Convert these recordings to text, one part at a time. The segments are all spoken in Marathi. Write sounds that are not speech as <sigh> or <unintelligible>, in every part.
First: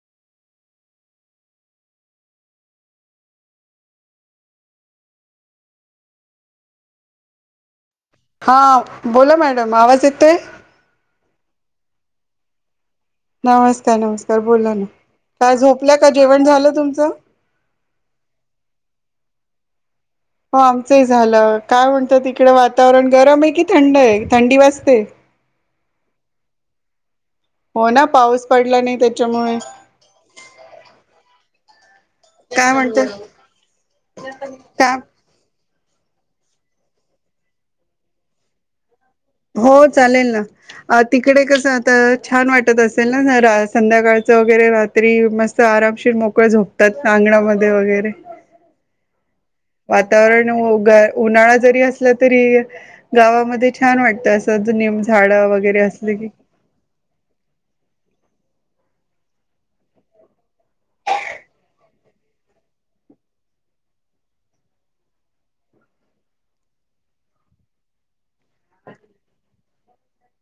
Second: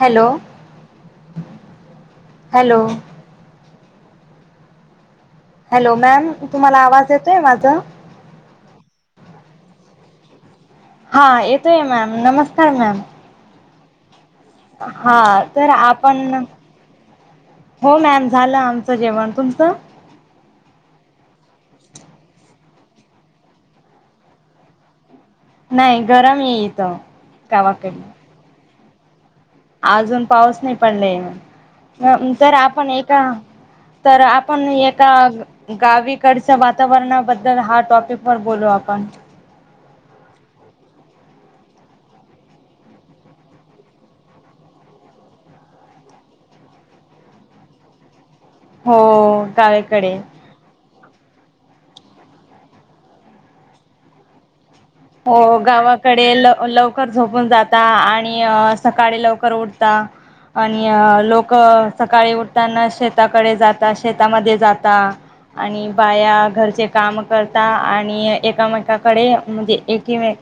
Hello!... hello! हॅलो! मॅम तुम्हाला आवाज येतोय माझं? हा.. बोला मॅडम आवाज येतोय? हा येतोय मॅम नमस्कार मॅम नमस्कार, नमस्कार बोला ना, हा काय तर झोपल्या का आपण जेवण झालं तुमचं? हो मॅम झालं आमचं जेवण, तुमचं? हो आमचंही झालं काय म्हणत तिकडं वातावरण गरम आहे की थंड आहे थंडी वाजते? नाही गरम ये इथ, हो गावाकड ना पाऊस पडला नाही त्याच्यामुळे अजून पाऊस नाही पडले अ जर काय आपण म्हणते एका, तर आपण का एका गावीकडच्या वातावरणाबद्दल हा टॉपिक वर बोलू आपण. हो चालेल ना. अ तिकडे कसं आता छान वाटत असेल ना ज संध्याकाळचं वगैरे राह त्री मस्त आरामशीर मोकळे झोपतात अगणामध्ये वगैरे हो.. गावीकडे वातावरण उन्हाळा जरी असला तरी गावामध्ये छान वाटत अस हो गावाकडेल लवकर झोपून जाता आणि सकाळी लवकर उठता आणि लोक सकाळी उठताना शेताकडे जातात शेतामध्ये जाता. आणि बाया घरचे काम करता आणि एकामेकाकडे म्हणजे एकी.. मे..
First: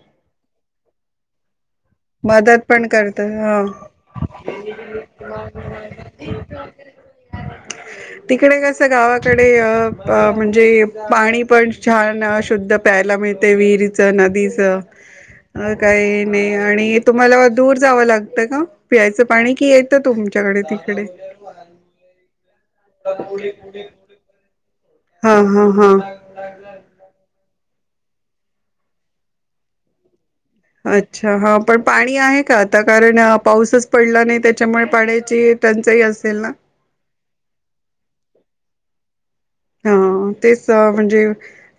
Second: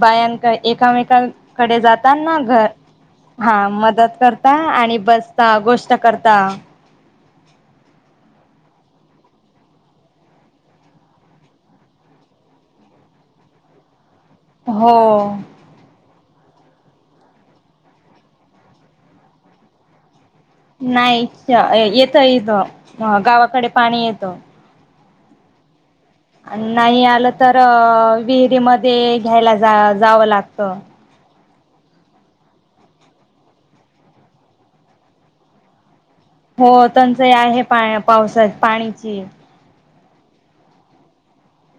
बायानक एकामेकांकडे जात त्याना मदत घर.. पण करत हा ह मदत करता आणि बसता गोष्ट करता <unintelligible> तिकडे कसं गावाकडेअ.. अ म्हणजे पाणी पण छान शुद्ध प्यायला मिळते विहिरीच, नदीच हो काही नाही आणि तुम्हाला दूर जावं लागतं का पियचं पाणी कि तुमच्याकडे ते नाहीच येत इद गावाकडे पाणी येतं. हा हा हा नाही आलं तर अ विहिरींमध्ये घ्यायला जा जावं लागतं अच्छा हा पण पाणी आहे का? आता कारण पाऊसच पडला नाही त्याच्यामुळे पाण्याची टंचाई असेल ना? हो टंचाई आहे पा, पावसात पाण्याची हा तेच म्हणजे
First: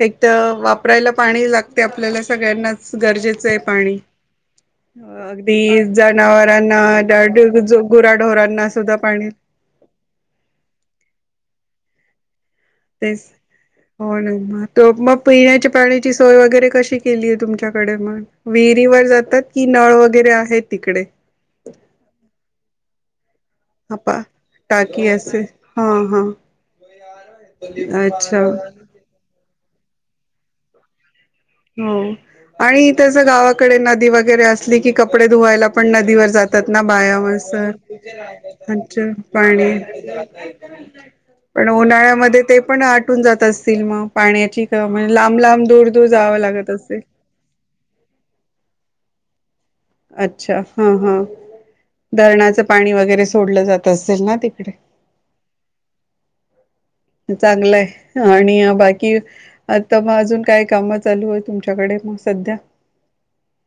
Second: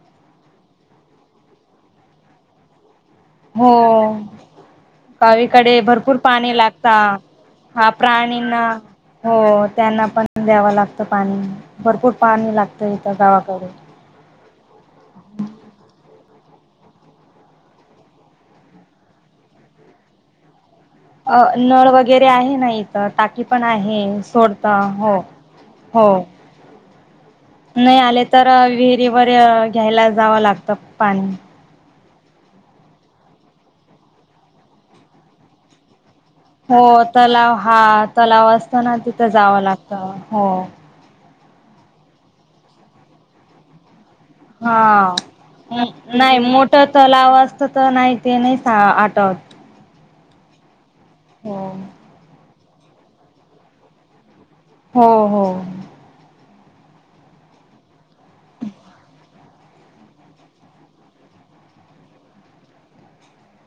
एक तर वापरायला पाणी लागते आपल्याला सगळ्यांनाच गरजेचं आहे हो पाणी अ, गावीकडे अगदी भरपूर पाणी जनावरांना लागता डाड- जो हा प्राणींना गुराढोरांना सुद्धा पाणी हो त्यांना पण द्यावं लागतं पाणी भरपूर पाणी लागतं इथं तेच गावाकडे हो ना त मग पिण्याच्या पाण्याची सोय वगैरे कशी केलीय तुमच्याकडे मग? विहिरी वर जातात की नळ वगैरे आहे तिकडे? अ. नळ वगैरे आहे ना इ टाकी पण आहे आपा सोडता टाकी हो, असे हा हो हा नाही आले अच्छा तर विहिरीवर घ्यायला जावं लागतं पाणी हो आणि त्याच गावाकडे नदी वगैरे असली की कपडे धुवायला पण नदीवर जात तात ना हो बाया तलाव माणसं, हा तलाव हंच असताना तिथं जावं पाणी लागतं हो पण उन्हाळ्यामध्ये ते पण आटून जात असतील मग पाण्याची म्हण हा लांब लांब दूर दूर नाही जावं लागत मोठं असेल तलाव असत तर नाही ते नाही आटत अच्छा हा हा हो धरणाचं पाणी वगैरे सोडलं जात असेल ना तिकडे? हो हो चांगलंय आणि बाकी? आता मग अजून काय कामं चालूय तुमच्याकडे मग सध्या?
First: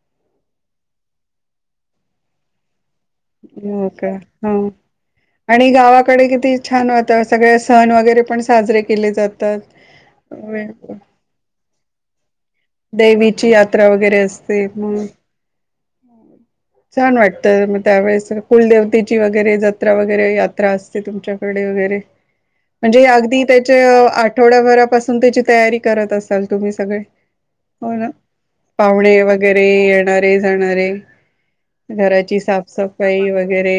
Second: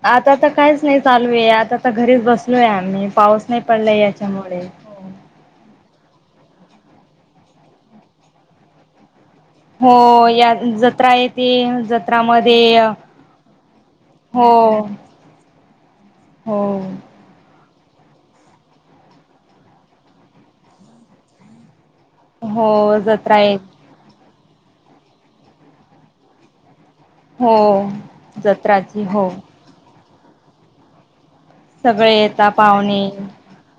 आता तर काहीच नाही चालूय आता तर घरीच बसलोय आम्ही पाऊस नाही हो पडलाय का याच्यामुळे ह आणि गावाकडे किती छान वातावरण सगळे सण वगैरे पण साजरे केले जात होय या जत्रा येती या जत्रामध्ये देवीची यात्रा वगैरे हो असते. मग हो छान वाटतं तर मग त्यावेळेस कुलदेवतेची वगैरे जत्रा वगैरे यात्रा असते तुमच्याकडे वगैरे हो म्हणजे जत्रा अगदी येत त्याच्या आठवड्याभरापासून त्याची तयारी करत असाल तुम्ही सगळे? हो जत्राची हो ते येणारे जाणारे सगळे घराची येता पाहुणे साफसफाई वगै रे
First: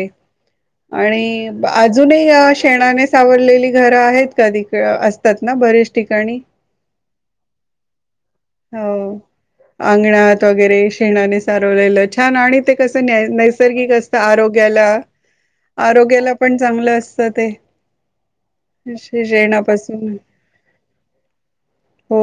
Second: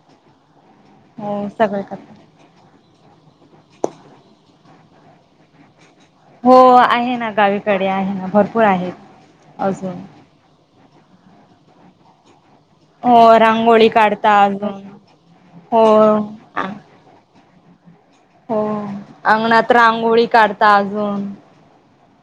हो आणि सगळे करतात अजूनही अशी शेणाने सावरलेली घरं आहेत का तिकड असतात ना बरीेच ठिकाणी हो आहे ना गावीकडे आहे ना भर हो, अंगणात वगैरे शेणाने सारवलेलं छान आणि ते कसं न हो रांगोळी नैसर्गिक असतं. काढता अजून आरोग्याला हो आरोग्याला पण चांगलं असतं ते हो अंगणात येण्यापासून रांगोळी काढता अजून हो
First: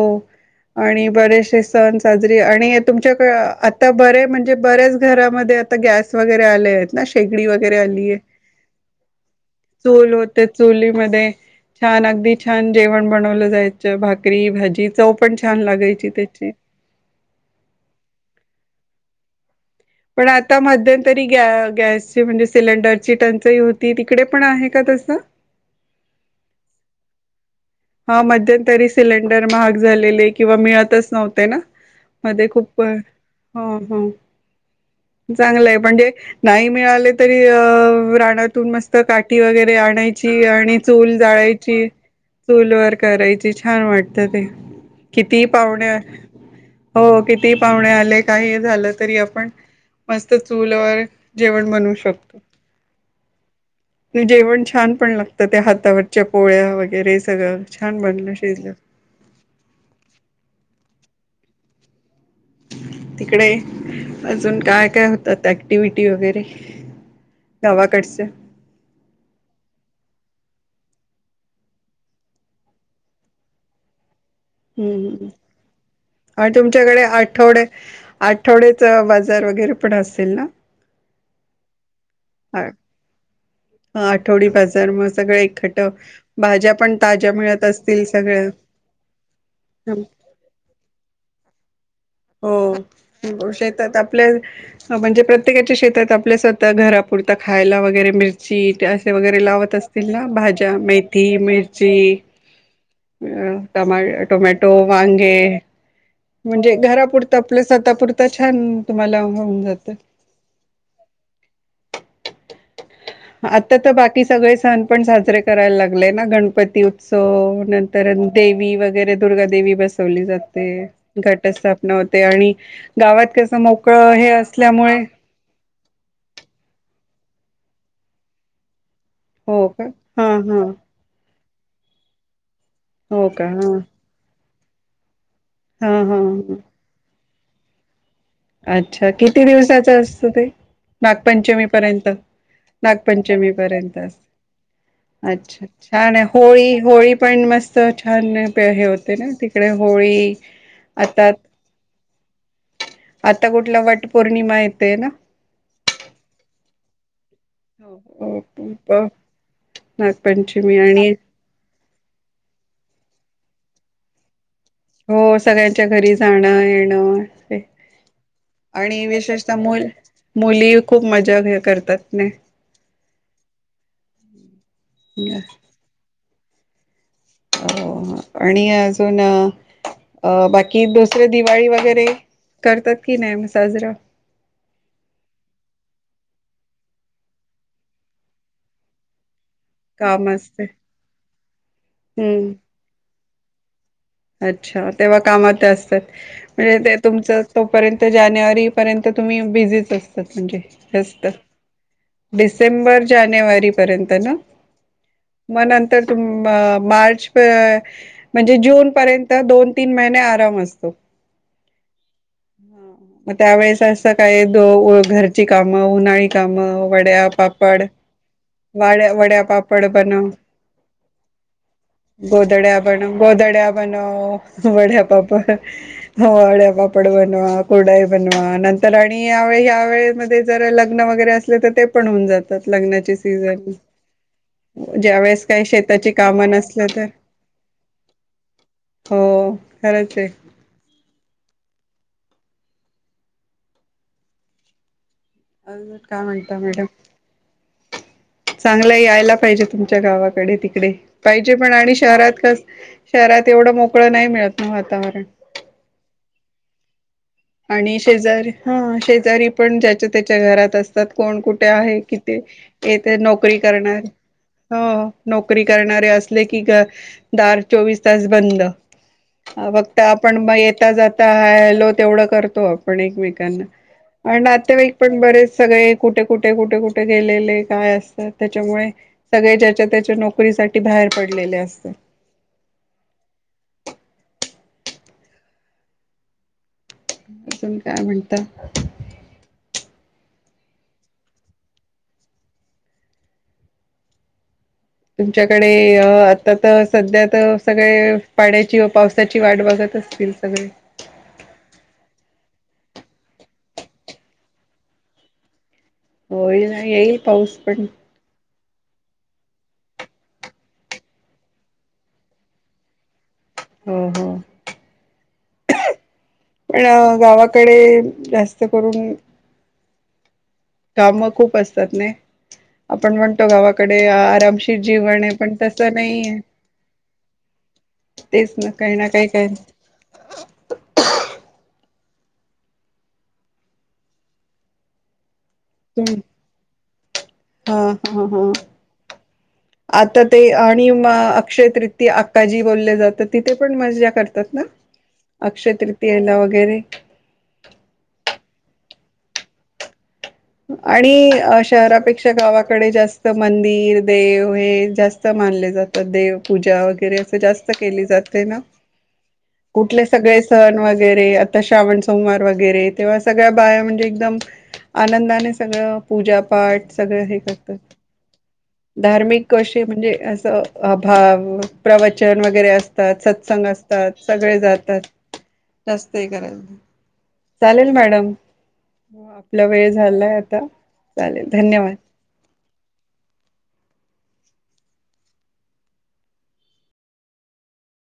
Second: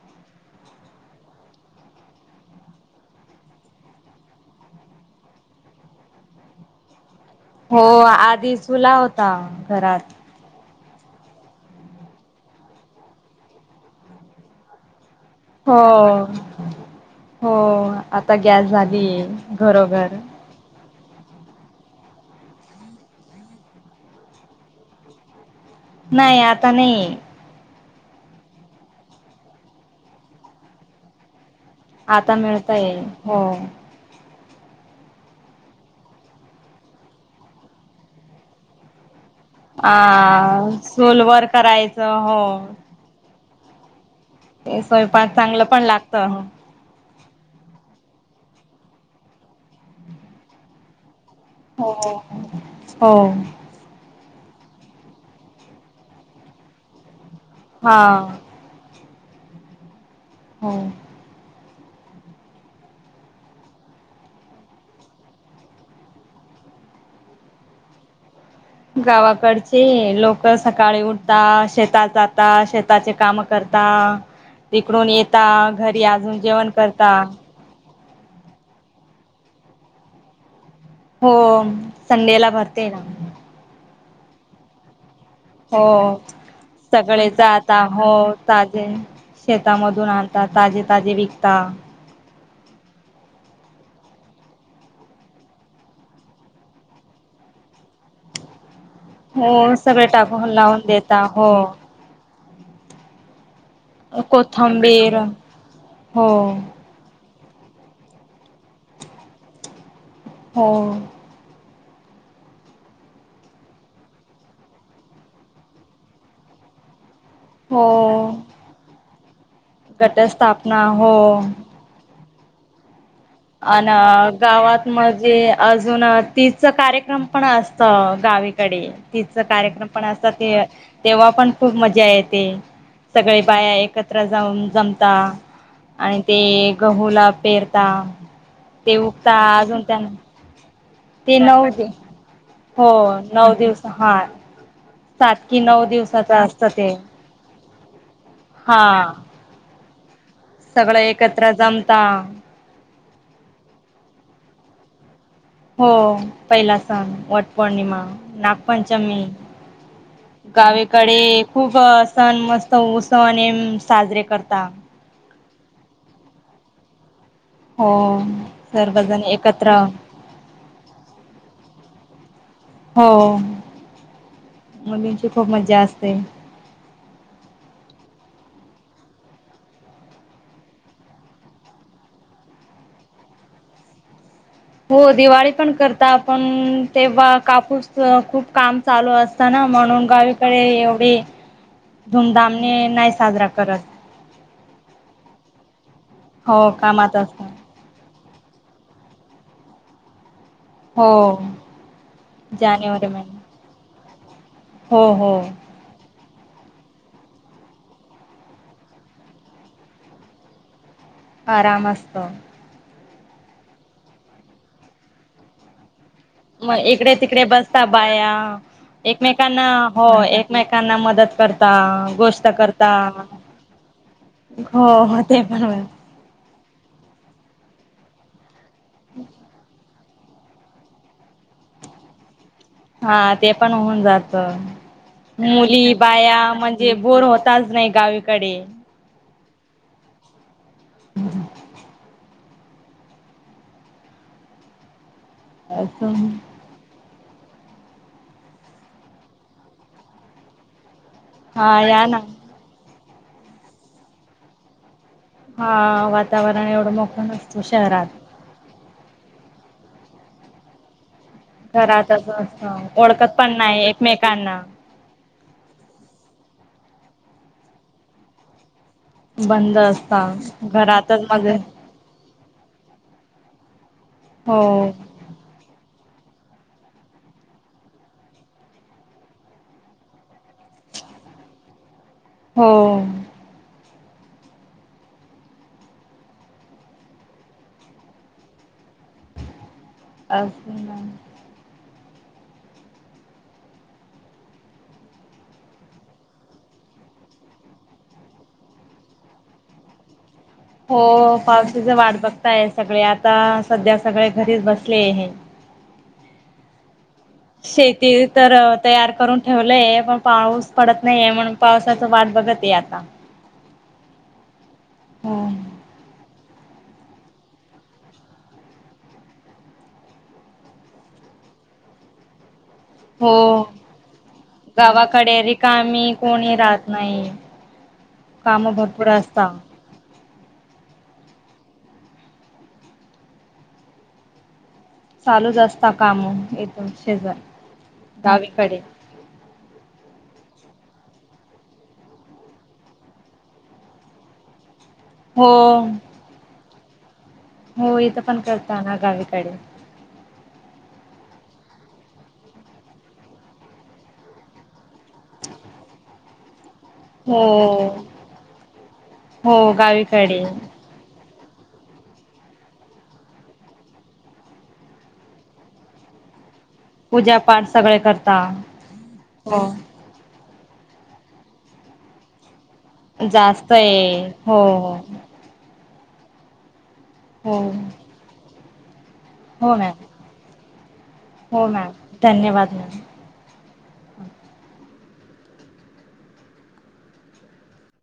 आणि बरेचसे सण साजरी आणि तुमच्याक आता बरे म्हणजे बऱ्याच घरामध्ये आता गॅस वगैरे आलेत ना शेगडी वगैरे हो आलीये आधी चुला होता घरात चूल ते चुलीमध्ये छान अगदी छान जेवण बनवलं जायच भाकरी भाजी चव पण छान हो लागायची त्याची हो आता गॅस झाली घरोघर पण आता मध्यंतरी गॅ गॅसची म्हणजे सिलेंडरची टंचाई होती तिकडे पण आहे का तसं? नाही आता नाहीये हा मध्यंतरी सिलेंडर महाग झालेले. किंवा मिळतच नव्हते ना! आता मधे खूप अ मिळतय हो हं हं चांगलंय म्हणजे नाही मिळाले तरी अ राणातून मस्त काठी वगैरे आणायची आ आणि चूल सोलवर जाळायची करायचं हो चूल वर करायची छान वाटतं ते स्वयंपाक किती चांगलं पण पाहुणे लागत हो कितीही पाहुणे आले काही झालं तरी आपण..... मस्त चूलवर जेवण हो बनवू शकतो... हो जेवण छान पण लागत त्या हातावरच्या पोळ्या वगैरे सगळं छान बनलं हा शिजलं....... हो..... तिकडे अजून काय काय होतात ऍक्टिव्हटी वगैरे..... गावाकडचे... गावाकडचे लवकर सकाळी उठतात शेतात जातात शेताचे काम....... करता तिकडून हम्म येता घरी अजून जेवण करता..... थोडे.... आठवड्याच बाजार वगैरे पण असेल ना...... हो संडे ला भरतेय..... हा आठवडी बाजार मग सगळं एकट हो बाकी..... सगळे जाता हो ताजे..... शेतामधून आणताात ताजे ताजे विकता..... हो शेतात आपल्या..... म्हणजे प्रत्येकाच्या शेतात आपल्या स्वतः घरापुरता खायला वगैरे मिळत.... बीट असे वगैरे हो लावत सगळे असतील ना टाकून भाज्या लावून देता मेथी हो मिरची टोमॅटो कोथंबीर वांगे.... हो म्हणजे घरापुरत आपलं स्वतःपुरत छान तुम्हाला होऊन जात... हो.... आता तर बाकी सगळे सण पण साजरे करायला लागलेय ना गणपती उत्सव.. नंतर हो देवी वगैरे दुर्गा देेवी बसवली जाते.... घटस्थापना हो स्थापना होते आणि गावात कस.... अन गावात म्हणजे... अजून तिच कार्यक्रम पण असत गावीकडे.... ति हो का कार्यक्रम पण असत हा हा ते तेव्हा पण खूप मजा येते हो सगळे का बाया हा एकत्र...... कत्र जा जमता हा हा आणि ते हा. गहूला पेरता.... ते अच्छा उगता किती अजून दिवसाच त्यां असतो ते ते नागपंचमी नऊ दि पर्यंत...... हो नागपंचमी नऊ दिवस पर्यंत हा असते सात कि अच्छा नऊ छान आणि दिवसाच असतं होळी ते होळी.... पण मस्त छान प हे हा होते ना तिकडे होळी... सगळं आता एकत्र जमता..... आता कुठला वट पौर्णिमा येतेय ना..... हो पहिला सण वट...... वट हो पौर्णिमा हो, नागपंचमी नागपंचमी आणि गावीकडे.... खूप सण मस्त उत्सव साजरे करता.... हो सगळ्यांच्या घरी जाणं येणं ते.... हो सर्वजण एकत्र.... मुल मुली खूप मजा घ करतात नाही... हो मुलींची खूप मज्जा असते.. आणि अजून अ बाकी दुसरे दिवाळी वगैरे... करतात की नाही साजरा... हो दिवाळी पण करत आपण तेव्हा कापूस खूप काम चालू असत... ना म्हणून काम गावीकडे असते एवढी हम्म धूमधामने नाही साजरा करत... अच्छा तेव्हा कामात असतात हो म्हणजे ते कामात असत तुमचं.... तोपर्यंत जानेवारी पर्यंत तुम्ही बिझीच असतात म्हणजे... जास्त हो.... डिसेंबर जानेवारी महिना जानेवारी पर्यंत ना... हो हो..... मग नंतर तुम मार्च.... म्हणजे जून पर्यंत दोन तीन महिने आराम असतो....... आरांम असतों मंग त्यांवेेळेस असं कायं द घरची कामं उन्हांळी कामं ईकडे वड्या तिकडे पापड बसतां बांया वाड्या वड्या एकमेकांना पापड हो बनव एकमेकांना मंदत करतां गोंष्ट गोदड्या बनव करतां गोदड्या बनव वड्यापापड हवाळ्यां पापड बनवां कुरडाई बनवां नंतर आणि यावें ह्यां वेळेमध्यें जरं लग्नं वगैरें असले तरं ते पणं होऊंन जाते हां ते पणं होऊंन जातं ज्यावेेळेस काही मुली शेताची बांया कामं नसलं म्हणजे तर बोर होतं होतांत नाहीं गांवीकडे हो खरंच आहे हम्मं अजूंन असं कायं म्हणंता मॅडम चांगला यांयला पाहिजे तुमच्यां गावांकडे तिकडे पाहिजे पणं हा आणि या ना शहरांत कसं शहरांत एवढं मोकळं नाहीं मिळतं नां वातांवरण हां वातांवरण एवढं मोकळं नाहीं आणि शेजारी हां शेजारी पणं ज्यांच्या त्यांच्या घरांत असतांत कोणं कुठं ते आहे कि घरातच असत तेथे ओळखत पण नोकरी नाही करणारं एकमेकांना हो नोकरी करणांरे असले की गं दांर चोवीस तांस बंद बंद फक्तं असता आपणं मंग येतां घरातच जातां मग हॅलो तेवढंच तो आपणं एकमेकांना आणि हो नातेवाईक पणं बरेचं सगळें कुठे कुठे कुठे कुठे गेलेले कायं असतांत त्यांच्यामुळे सगळे ज्यांच्या त्यांच्या नोकरीसांठी बाहेर पडलेले असतांत हो अजूंन कायं म्हणंतात असं मॅ तुमच्यांकडे आतां तरं संध्या तरं सगळें पाण्यांची व पावसांची वांट बघतं असतील तीनं तगडे हो पावसांची वांट बघतांय सगळें आतां संध्या सगळें घरीचं बसले आहेत <unintelligible> होई येईल पाऊस पणं तरं तयार करूंन ठेवलंय पणं पाऊस पडतं नाहीये म्हणूंन पावसांची वांट बघतं आहे आतां हम्मं हम्मं हां पणं गावांकडे जास्तं करूंन कामं खूंप असतांत नाहीं ह <unintelligible> हो आरामशीर जीवन आहे गावांकडे पण तसं रीकांमी नाहीये. कोणी राहतं नाहीं तेच ना कामं काही ना भरंपूर काही काय असतां चालूंच असतां तुम कामं येथूंन शेजार हा गावीकडे आतां ते आणि मं अक्षय तृती अखांजी बोलले जाते तिथे पणं मज्जां करतांत नां ह <unintelligible> अक्षय तृतीयेला वगैरें हो इथं पणं करतां नां गावीकडे आणि शहरांपेक्षा गावांकडे जास्तं मंदिरं देव हे जास्तं मानले जातात देव पूजां वैगेरें असं हो जास्तं केली जाते नां हो कुठले सगळें गावीकडे संण वगैरें तरं श्रावण सोमवार वगैरें तेंव्हा सगळ्यां बांया म्हणजे एकदंम आनंदाने सगळं पूजांपाठ सगळं पूजा हे पाठ करतांत सगळे करता धार्मिक हो कसं म्हणजे असं अ भांव प्रवचंन वगैरें असतांत सत्संग जास्त आहे असतांत हो सगळें जातात हो जास्तं करायंल हो चालेल मॅडम आपला हो वेळ मॅम झालाय आता. चालेल हो मॅम धन्यवाद. धन्यवाद मॅम.